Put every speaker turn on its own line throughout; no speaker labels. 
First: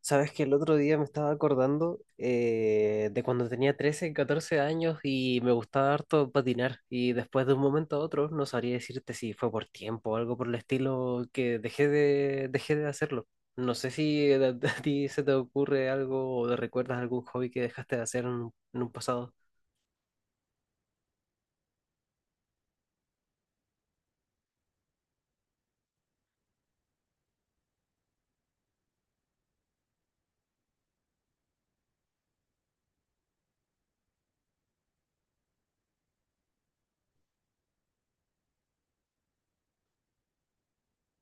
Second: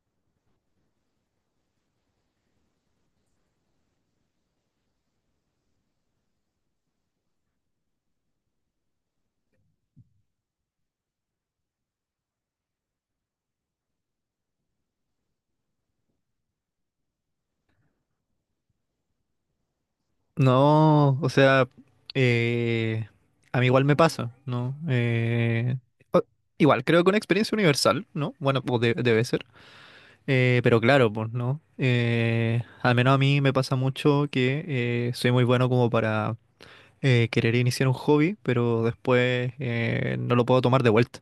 Sabes que el otro día me estaba acordando de cuando tenía 13, 14 años, y me gustaba harto patinar, y después de un momento a otro no sabría decirte si fue por tiempo o algo por el estilo que dejé de hacerlo. No sé si a, a ti se te ocurre algo, o te recuerdas algún hobby que dejaste de hacer en un pasado.
No, o sea, eh, a mí igual me pasa, ¿no? O- Igual, creo que una experiencia universal, ¿no? Bueno, pues debe ser. Pero claro, pues, ¿no? Al menos a mí me pasa mucho que soy muy bueno como para querer iniciar un hobby, pero después no lo puedo tomar de vuelta,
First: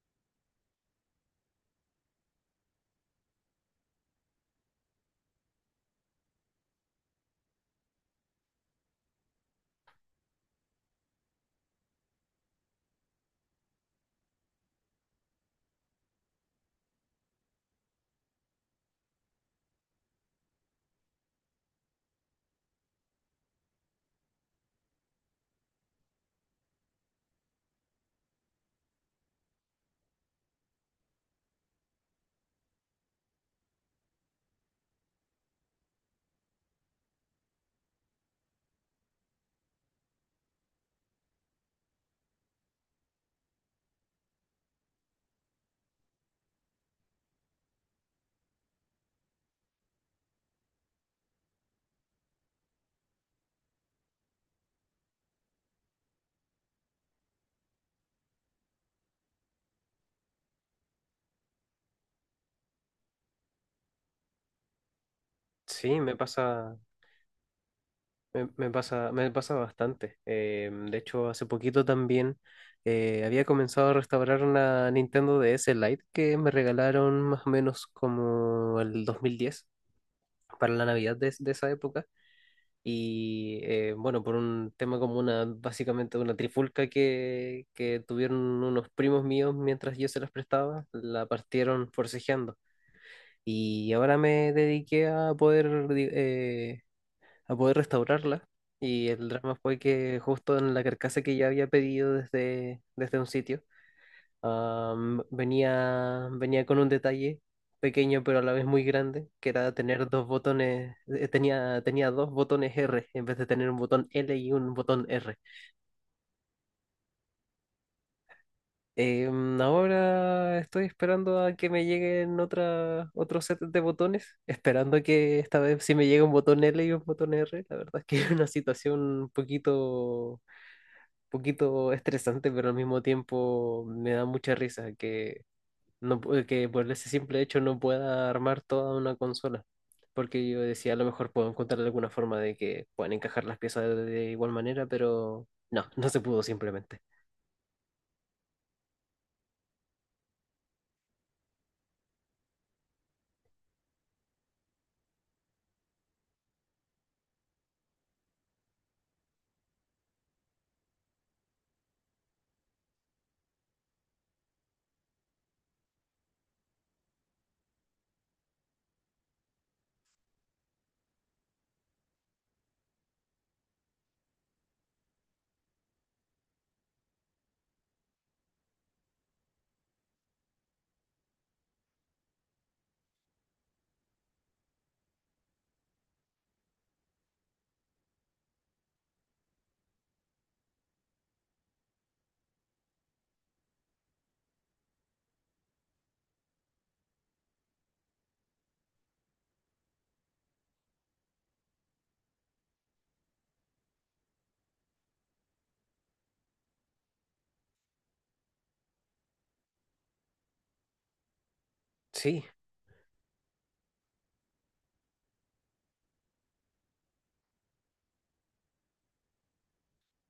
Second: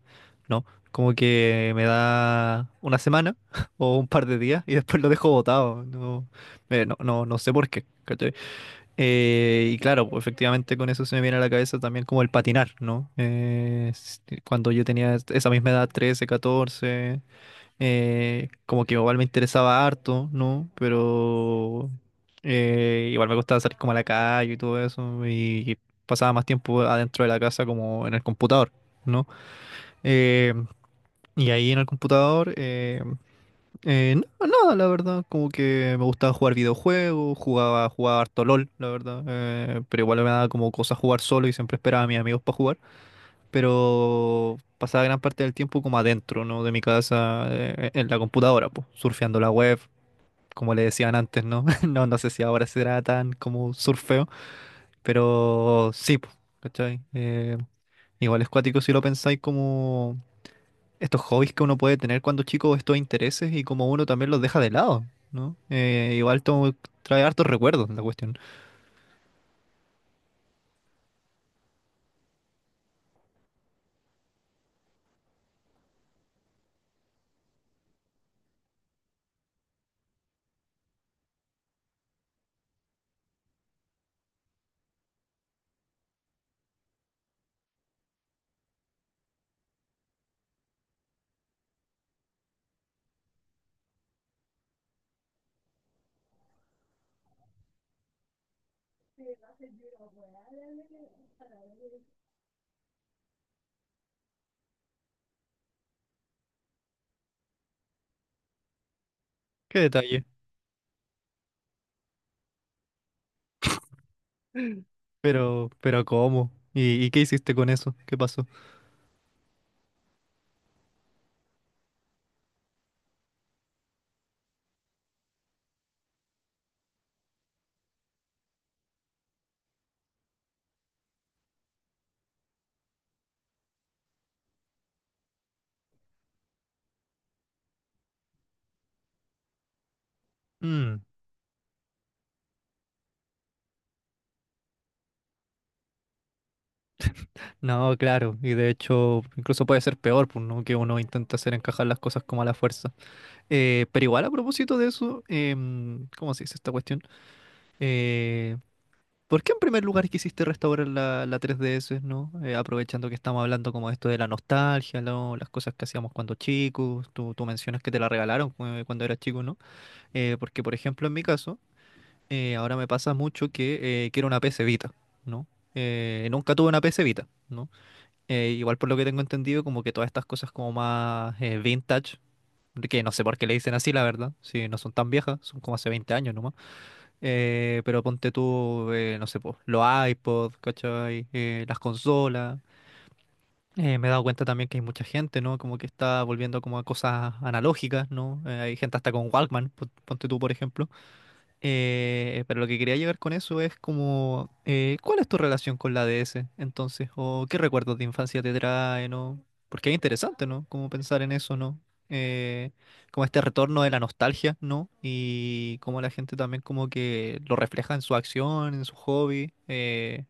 ¿no? Como que me da una semana o un par de días y después lo dejo botado, ¿no? No, no sé por qué, ¿cachai? Y claro, pues efectivamente con eso se me viene a la cabeza también como el patinar, ¿no? Cuando yo tenía esa misma edad, 13 14 como que igual me interesaba harto, ¿no? Pero igual me gustaba salir como a la calle y todo eso, y pasaba más tiempo adentro de la casa como en el computador, ¿no? Eh, y ahí en el computador. No, nada, la verdad, como que me gustaba jugar videojuegos, jugaba harto LOL, la verdad, pero igual me daba como cosa jugar solo y siempre esperaba a mis amigos para jugar, pero pasaba gran parte del tiempo como adentro, ¿no? De mi casa, en la computadora, pues, surfeando la web, como le decían antes, ¿no? No, no sé si ahora será tan como surfeo, pero sí, pues, ¿cachai? Igual es cuático si lo pensáis como estos hobbies que uno puede tener cuando chico, estos intereses y como uno también los deja de lado, ¿no?
Sí, me
Igual to-
pasa.
Trae hartos recuerdos la cuestión.
Me pasa bastante. De hecho, hace poquito también había comenzado a restaurar una Nintendo DS Lite que me regalaron más o menos como el 2010, para la Navidad de esa época. Y bueno, por un tema como una, básicamente una trifulca que tuvieron unos primos míos mientras yo se las prestaba, la partieron forcejeando. Y ahora me dediqué a poder restaurarla. Y el drama fue que justo en la carcasa que ya había pedido desde un sitio, venía con un detalle pequeño, pero a la vez muy grande, que era
Qué
tener
detalle.
dos botones: tenía dos botones R en vez de tener un botón L y un botón R.
Pero ¿cómo? ¿Y qué hiciste con eso? ¿Qué pasó?
Ahora estoy esperando a que me lleguen otra, otro set de botones, esperando que esta vez sí me llegue un botón L y un botón R. La verdad es que es una situación un poquito poquito estresante, pero al mismo tiempo me da mucha risa que, no, que por ese simple hecho no pueda armar toda una consola. Porque yo decía, a
Mm,
lo mejor puedo encontrar alguna forma de que puedan encajar las piezas de igual manera, pero no, no se pudo simplemente.
no, claro. Y de hecho, incluso puede ser peor, pues, ¿no? Que uno intenta hacer encajar las cosas como a la fuerza. Pero igual a propósito de eso, em, ¿cómo se dice esta cuestión? Eh, ¿Por qué en primer lugar quisiste restaurar la 3DS, ¿no? Aprovechando que estamos hablando como de esto de la nostalgia, ¿no? Las cosas que hacíamos cuando chicos, tú mencionas que te la regalaron cuando eras chico, ¿no? Porque, por ejemplo, en mi caso, ahora me pasa mucho que quiero una PC Vita, ¿no? Nunca tuve una PC Vita, ¿no? Igual por lo que tengo entendido, como que todas estas cosas como más vintage, que no sé por qué le dicen así, la verdad, si no son tan viejas, son como hace 20 años, pero ponte tú, no sé, po, los iPods, ¿cachai? Las consolas. Me he dado cuenta también que hay mucha gente, ¿no? Como que está volviendo como a cosas analógicas, ¿no? Hay gente hasta con Walkman, ponte tú, por ejemplo. Pero lo que quería llegar con eso es como, ¿cuál es tu relación con la DS entonces? ¿O qué recuerdos de infancia te traen? ¿O? Porque es interesante, ¿no? Como pensar en eso, ¿no?
Sí,
Eh, Como este retorno de la nostalgia, ¿no? Y como la gente también como que lo refleja en su acción, en su hobby.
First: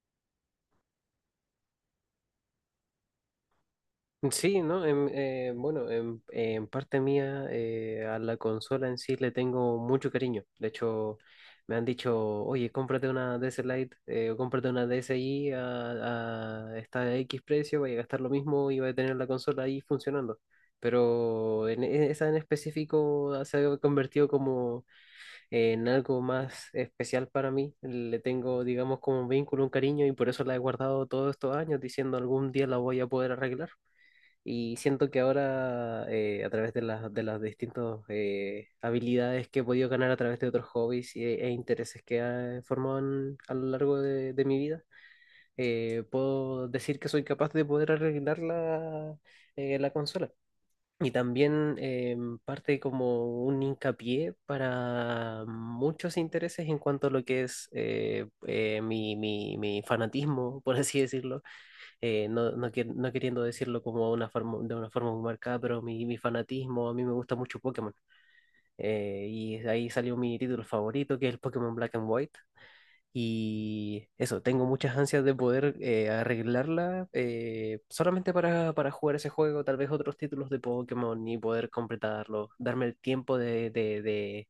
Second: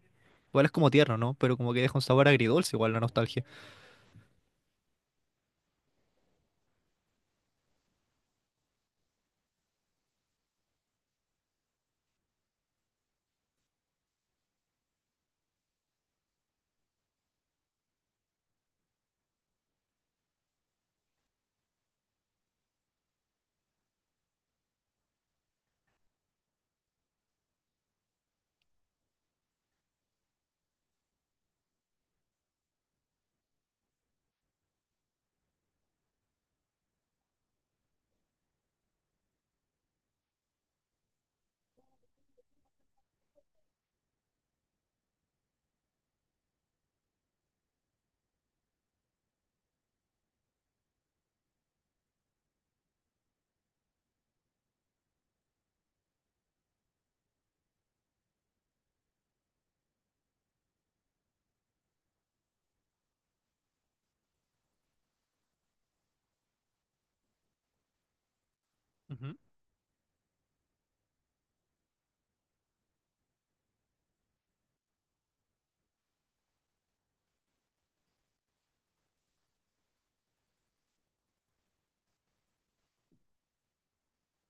Igual es como tierno, ¿no? Pero como que deja un sabor agridulce igual la nostalgia.
sí, ¿no? Bueno, en parte mía, a la consola en sí le tengo mucho cariño. De hecho, me han dicho, oye, cómprate una DS Lite, o cómprate una DSi a esta X precio, vaya a gastar lo mismo y vaya a tener la consola ahí funcionando. Pero esa en específico, se ha convertido como en algo más especial para mí. Le tengo, digamos, como un vínculo, un cariño, y por eso la he guardado todos estos años, diciendo algún día la voy a poder arreglar. Y siento que ahora, a través de las distintas habilidades que he podido ganar a través de otros hobbies e intereses que he formado a lo largo de mi vida, puedo decir que soy capaz de poder arreglar la consola. Y también, parte como un hincapié para muchos intereses en cuanto a lo que es mi fanatismo, por así decirlo. No, no, no queriendo decirlo como una forma, de una forma muy marcada, pero mi fanatismo, a mí me gusta mucho Pokémon. Eh,
Ujú.
y de ahí salió mi título favorito, que es el Pokémon Black and White. Y eso, tengo muchas ansias de poder arreglarla, solamente para jugar ese juego, tal vez otros títulos de Pokémon, y poder completarlo, darme el tiempo de, de, de,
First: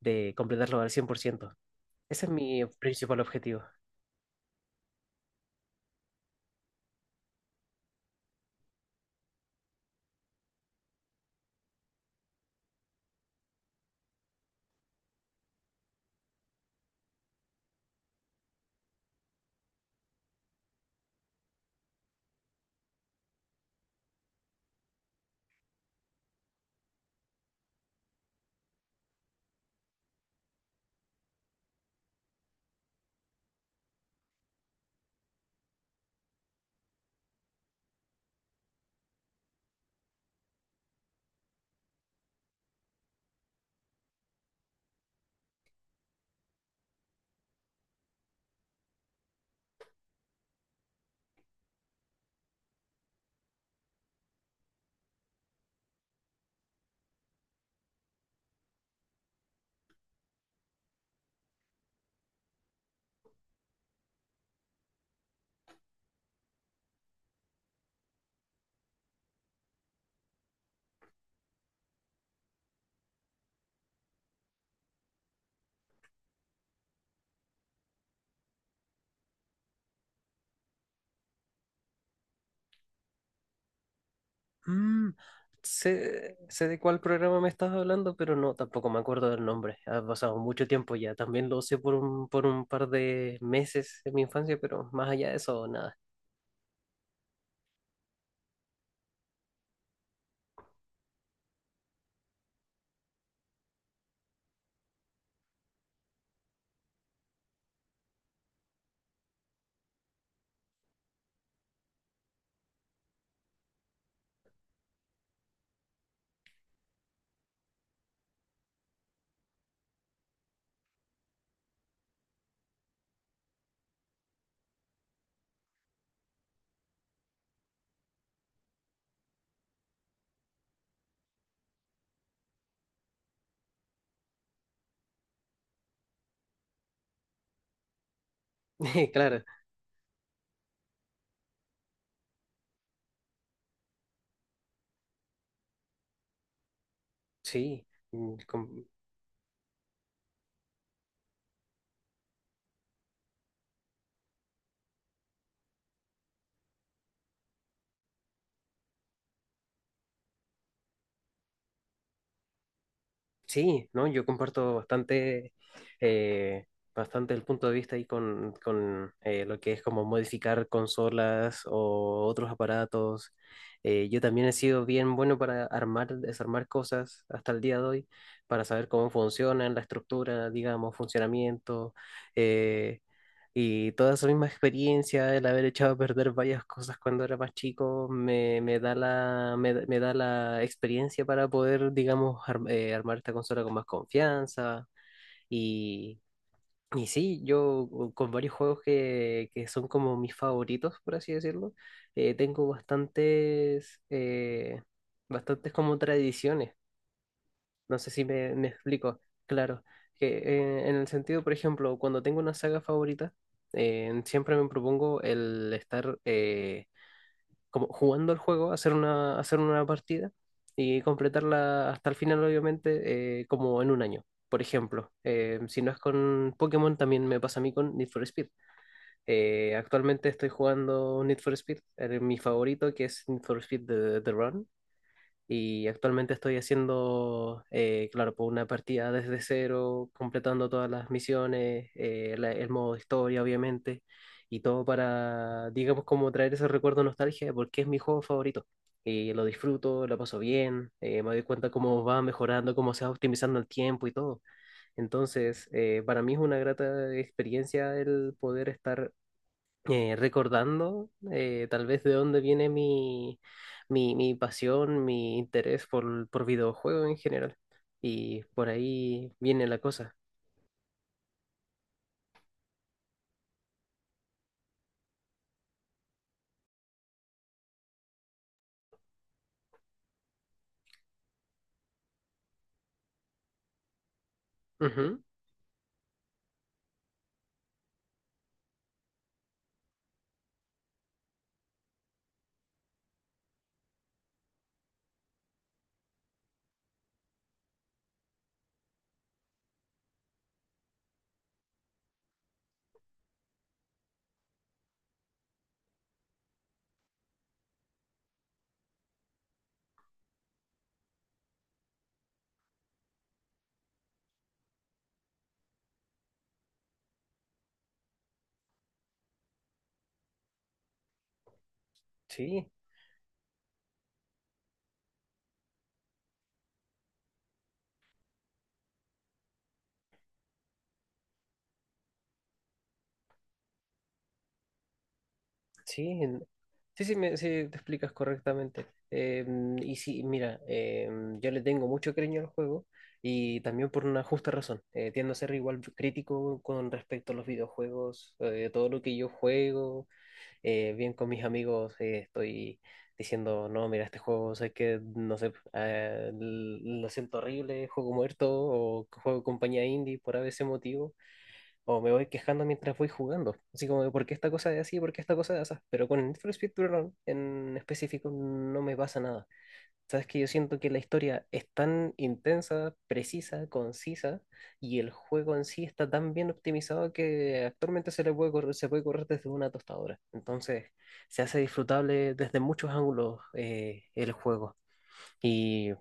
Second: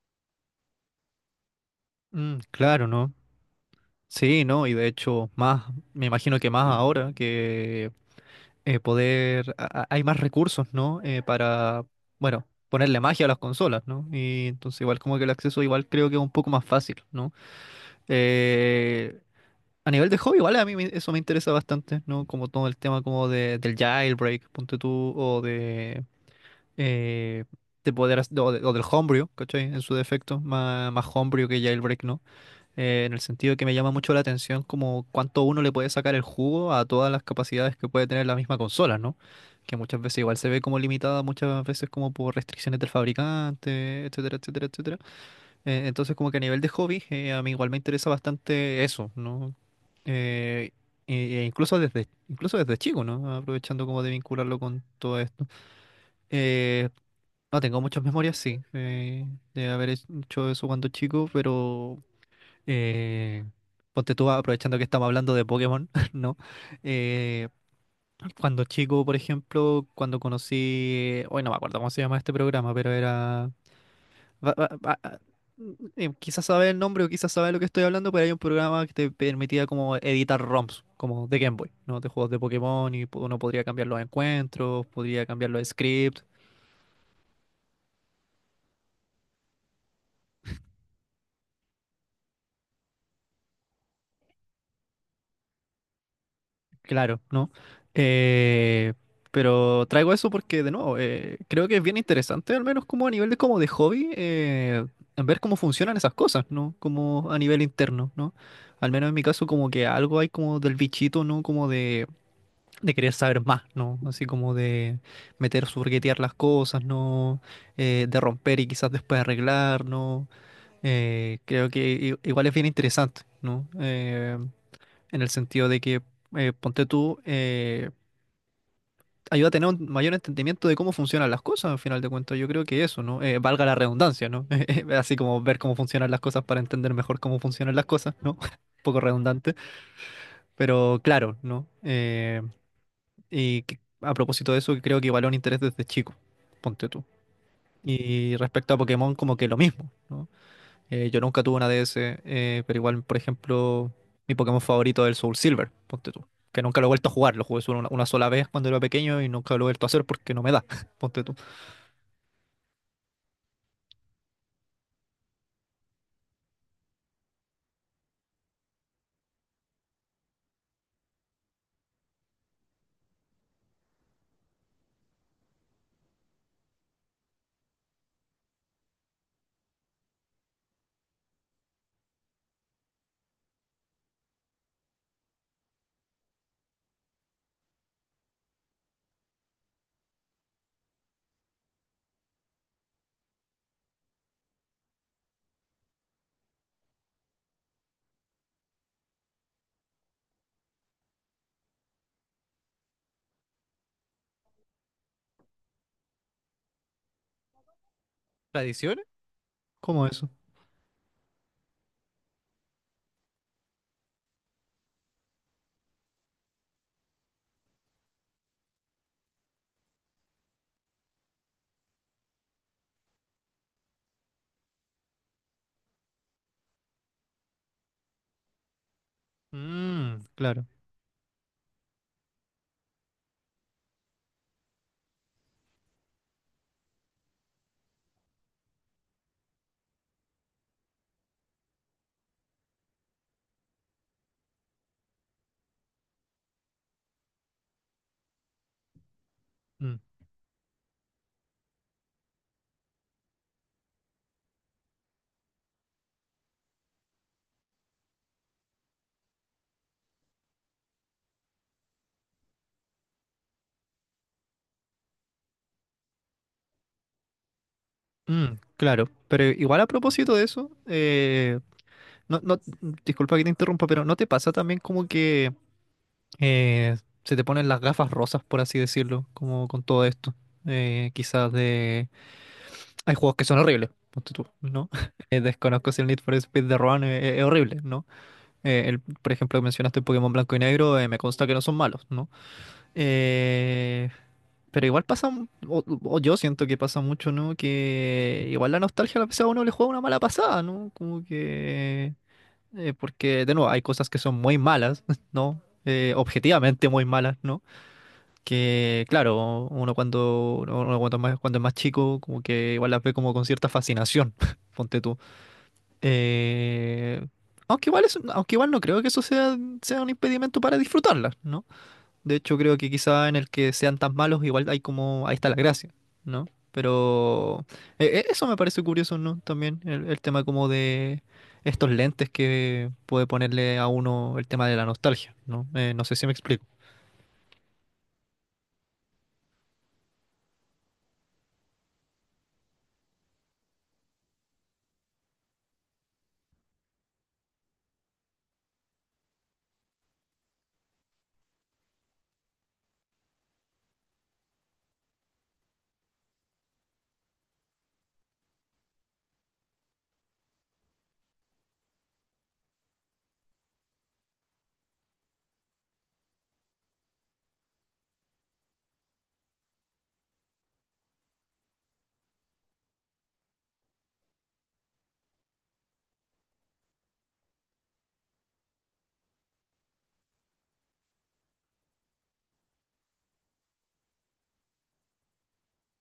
de completarlo al 100%. Ese es
Mm,
mi
claro, ¿no?
principal objetivo.
Sí, ¿no? Y de hecho, más, me imagino que más ahora que hay más recursos, ¿no? Para, bueno, ponerle magia a las consolas, ¿no? Y entonces igual como que el acceso igual creo que es un poco más fácil, ¿no? Eh, a nivel de hobby, igual a mí eso me interesa bastante, ¿no? Como todo el tema como del jailbreak, ponte tú, o eh, de poder, hac- o, de- o del homebrew, ¿cachai? En su defecto, más homebrew que jailbreak, ¿no? En el sentido que me llama mucho la atención como cuánto uno le puede sacar el jugo a todas las capacidades que puede tener la misma consola, ¿no? Que muchas veces igual se ve como limitada, muchas veces como por restricciones del fabricante, etcétera, etcétera, etcétera. Entonces como que a nivel de hobby, a mí igual me interesa bastante eso, ¿no? Eh, e incluso incluso desde chico, ¿no? Aprovechando como de vincularlo con todo esto. Eh, no tengo muchas memorias, sí, de haber hecho eso cuando chico, pero eh, ponte tú aprovechando que estamos hablando de Pokémon, ¿no? Eh, Cuando chico, por ejemplo, cuando conocí, hoy no me acuerdo cómo se llama este programa, pero era... va- va- va- ah, quizás sabe el nombre o quizás sabe lo que estoy hablando, pero hay un programa que te permitía como editar ROMs, como de Game Boy, ¿no? De juegos de Pokémon y uno podría cambiar los encuentros,
Mm,
podría cambiar los scripts.
sé de cuál programa me estás hablando, pero no, tampoco me acuerdo del nombre. Ha pasado mucho tiempo ya. También lo usé por un par de meses en mi infancia, pero más allá de eso, nada.
Claro, ¿no? Eh, pero traigo eso porque, de nuevo, creo que es bien interesante, al menos como a nivel de, como de hobby, en ver cómo funcionan esas cosas, ¿no? Como a nivel interno, ¿no? Al menos en mi caso, como que algo hay como del bichito, ¿no? Como de querer saber más, ¿no? Así como de meter, surguetear las cosas, ¿no? De romper y quizás después arreglar, ¿no? Creo que igual es bien interesante, ¿no? En el sentido de que, ponte tú, ayuda a tener un mayor entendimiento de cómo funcionan las cosas, al final de cuentas. Yo creo que eso, ¿no? Valga la redundancia, ¿no? Así como ver cómo funcionan las cosas para entender mejor cómo funcionan las cosas, ¿no? Un poco
Claro,
redundante, pero claro, ¿no? Y a propósito de eso, creo que igual es un interés desde chico, ponte tú.
sí.
Y respecto a Pokémon, como que lo mismo, ¿no? Yo nunca tuve una DS, pero igual, por ejemplo, mi Pokémon favorito es el Soul Silver, ponte tú. Que nunca lo he vuelto a jugar, lo jugué solo una sola vez cuando era pequeño y nunca lo he vuelto a hacer porque no me da, ponte tú.
Sí, ¿no? Yo comparto eh, bastante el punto de vista ahí con lo que es como modificar consolas o otros aparatos. Yo también he sido bien bueno para armar, desarmar cosas hasta el día de hoy, para saber cómo funcionan, la estructura, digamos, funcionamiento. eh, y toda esa misma experiencia, el haber echado a perder varias cosas cuando era más chico, me da la experiencia para poder, digamos, armar esta consola con más confianza. Y, y sí, yo con varios juegos que son como mis favoritos, por así decirlo. Tengo bastantes como tradiciones. No sé si me
¿Tradiciones?
explico. Claro,
¿Cómo eso?
que, en el sentido, por ejemplo, cuando tengo una saga favorita, siempre me propongo el estar como jugando el juego, hacer una partida y completarla hasta el final, obviamente, como en un año. Por ejemplo, si no es con Pokémon, también me pasa a mí con Need for Speed.
Mm,
Actualmente estoy
claro.
jugando Need for Speed, mi favorito, que es Need for Speed The Run. Y actualmente estoy haciendo, claro, por una partida desde cero, completando todas las misiones, el modo historia, obviamente, y todo para, digamos, como traer ese recuerdo de nostalgia, porque es mi juego favorito. Y lo
Mm,
disfruto, lo paso bien. Me doy cuenta cómo va mejorando, cómo se va optimizando el tiempo y todo. Entonces, para mí es una grata experiencia el poder estar recordando, tal vez, de dónde viene mi pasión, mi interés por videojuegos en general. Y
mm,
por
claro.
ahí
Pero
viene la
igual a
cosa.
propósito de eso, no, no, disculpa que te interrumpa, pero ¿no te pasa también como que eh, se te ponen las gafas rosas, por así decirlo, como con todo esto? Quizás de hay juegos que son horribles, ponte tú, ¿no?
Ujú.
Desconozco si el Need for Speed de Roan es, horrible, ¿no? El, por ejemplo, mencionaste Pokémon Blanco y Negro, me consta que no son malos, ¿no? Eh, pero igual pasa, o yo siento que pasa mucho, ¿no? Que igual la nostalgia a la vez a uno le juega una mala pasada, ¿no? Como que... porque, de nuevo, hay cosas que son muy malas, ¿no? Objetivamente muy malas, ¿no? Que claro, uno cuando cuando es más chico, como que igual las ve como con cierta fascinación, ponte tú. Eh, Aunque igual no creo que eso sea un impedimento para disfrutarlas, ¿no? De hecho,
Sí,
creo que quizá en el que sean tan malos, igual hay como, ahí está la gracia, ¿no? Pero eso me parece curioso, ¿no? También el tema como de estos lentes que puede ponerle a uno el tema de la nostalgia, ¿no? No
sí,
sé si me explico.
sí, sí, sí, te explicas correctamente. Y sí, mira, yo le tengo mucho cariño al juego, y también por una justa razón. Tiendo a ser igual crítico con respecto a los videojuegos. Todo lo que yo juego bien con mis amigos, estoy diciendo, no, mira, este juego, sé que, no sé, lo siento horrible, juego muerto, o juego compañía indie por a veces motivo, o me voy quejando mientras voy jugando, así como, ¿por qué esta cosa es así? ¿Por qué esta cosa es así? Pero con el Need for Speed Speedrun en específico no me pasa nada. Sabes que yo siento que la historia es tan intensa, precisa, concisa, y el juego en sí está tan bien optimizado que actualmente se le puede correr, se puede correr desde una tostadora. Entonces, se hace disfrutable desde muchos ángulos, el juego. Y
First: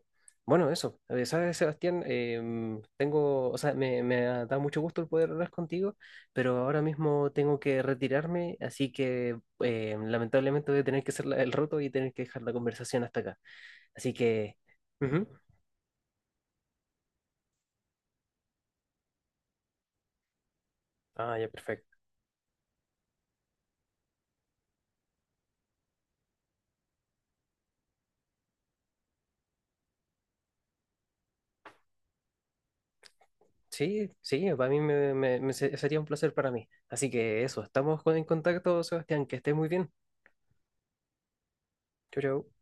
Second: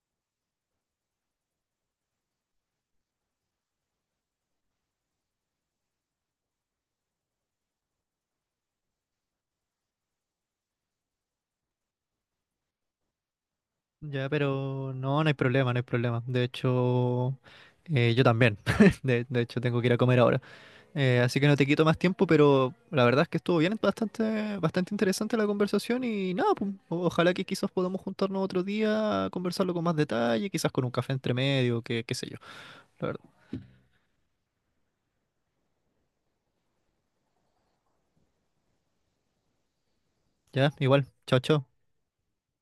bueno, eso. Sabes, Sebastián, tengo, o sea, me ha dado mucho gusto el poder hablar contigo, pero ahora mismo tengo que retirarme, así que lamentablemente voy a tener que hacer el roto y tener que dejar la conversación hasta acá. Así
Ya,
que.
pero no,
Ujú.
no hay problema, no hay problema. De hecho, yo también. De hecho, tengo que ir a comer ahora.
Ah,
Así que
ya,
no te quito
perfecto.
más tiempo, pero la verdad es que estuvo bien, bastante interesante la conversación y nada, pues, ojalá que quizás podamos juntarnos otro día a conversarlo con más detalle, quizás con un café entre medio, que, qué sé yo. La verdad.
Sí, sí, para mí sería un placer para mí. Así que eso, estamos en contacto, Sebastián. Que estés muy bien.
Ya, igual. Chao, chao.
Chau, chau.